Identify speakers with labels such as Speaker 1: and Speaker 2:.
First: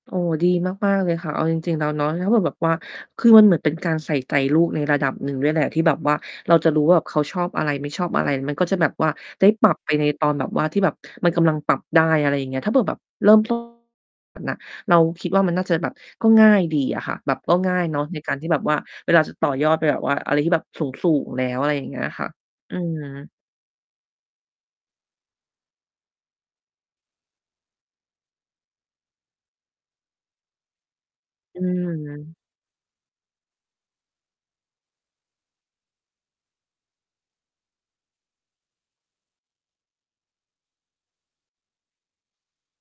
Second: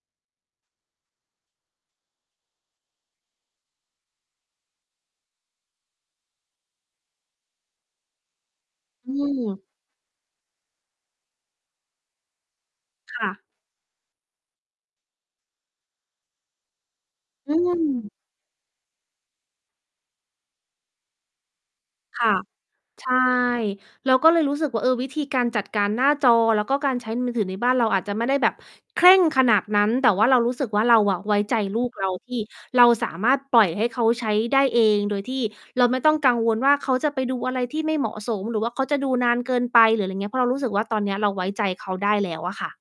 Speaker 1: โอ้ ดีมาก ๆ เลยค่ะ เอาจริง ๆ แล้วเนาะ ถ้าแบบ แบบว่า คือมันเหมือนเป็นการใส่ใจลูกในระดับหนึ่งด้วยแหละที่แบบว่า เราจะรู้ว่า เขาชอบอะไรไม่ชอบอะไร มันก็จะแบบว่
Speaker 2: อ
Speaker 1: า
Speaker 2: ื
Speaker 1: ได้
Speaker 2: ม
Speaker 1: ปรับไปในตอนแบบว่า ที่แบบมันกำลังปรับได้ อะไรอย่างเงี้ย ถ้าเผื่อแบบ
Speaker 2: ค
Speaker 1: เ
Speaker 2: ่
Speaker 1: ริ่ม
Speaker 2: ะ
Speaker 1: ต้น น่ะ เราคิดว่า มันน่าจะแบบ ก็ง่ายดีอะค่ะ แบบ
Speaker 2: อ
Speaker 1: ก
Speaker 2: ื
Speaker 1: ็ง่ายเนา
Speaker 2: ม
Speaker 1: ะในการที่แบบว่าเวลาจะต่อยอดไปแบบว่าอะไรที่แบบสูง ๆ แล้ว อะไรอย่างเงี้ยค
Speaker 2: ค
Speaker 1: ่ะ
Speaker 2: ่ะ
Speaker 1: อื
Speaker 2: ใช่
Speaker 1: ม
Speaker 2: เราก็เลยรู้สึกว่า เออ วิธีการจัดการหน้าจอ แล้วก็การใช้มือถือในบ้านเราอาจจะไม่ได้แบบเคร่งขนาดนั้น แต่ว่าเรารู้สึกว่า เราอะไว้ใจ
Speaker 1: อื
Speaker 2: ลูกเรา ท
Speaker 1: ม
Speaker 2: ี่เราสามารถปล่อยให้เขาใช้ได้เอง โดยที่เราไม่ต้องกังวลว่า เขาจะไปดูอะไรที่ไม่เหมาะสม หรือว่าเขาจะดูนานเกินไป หรืออะไรเงี้ย เพราะเรารู้สึกว่า ตอนเนี้ยเราไว้ใจเขาได้แล้วอะค่ะ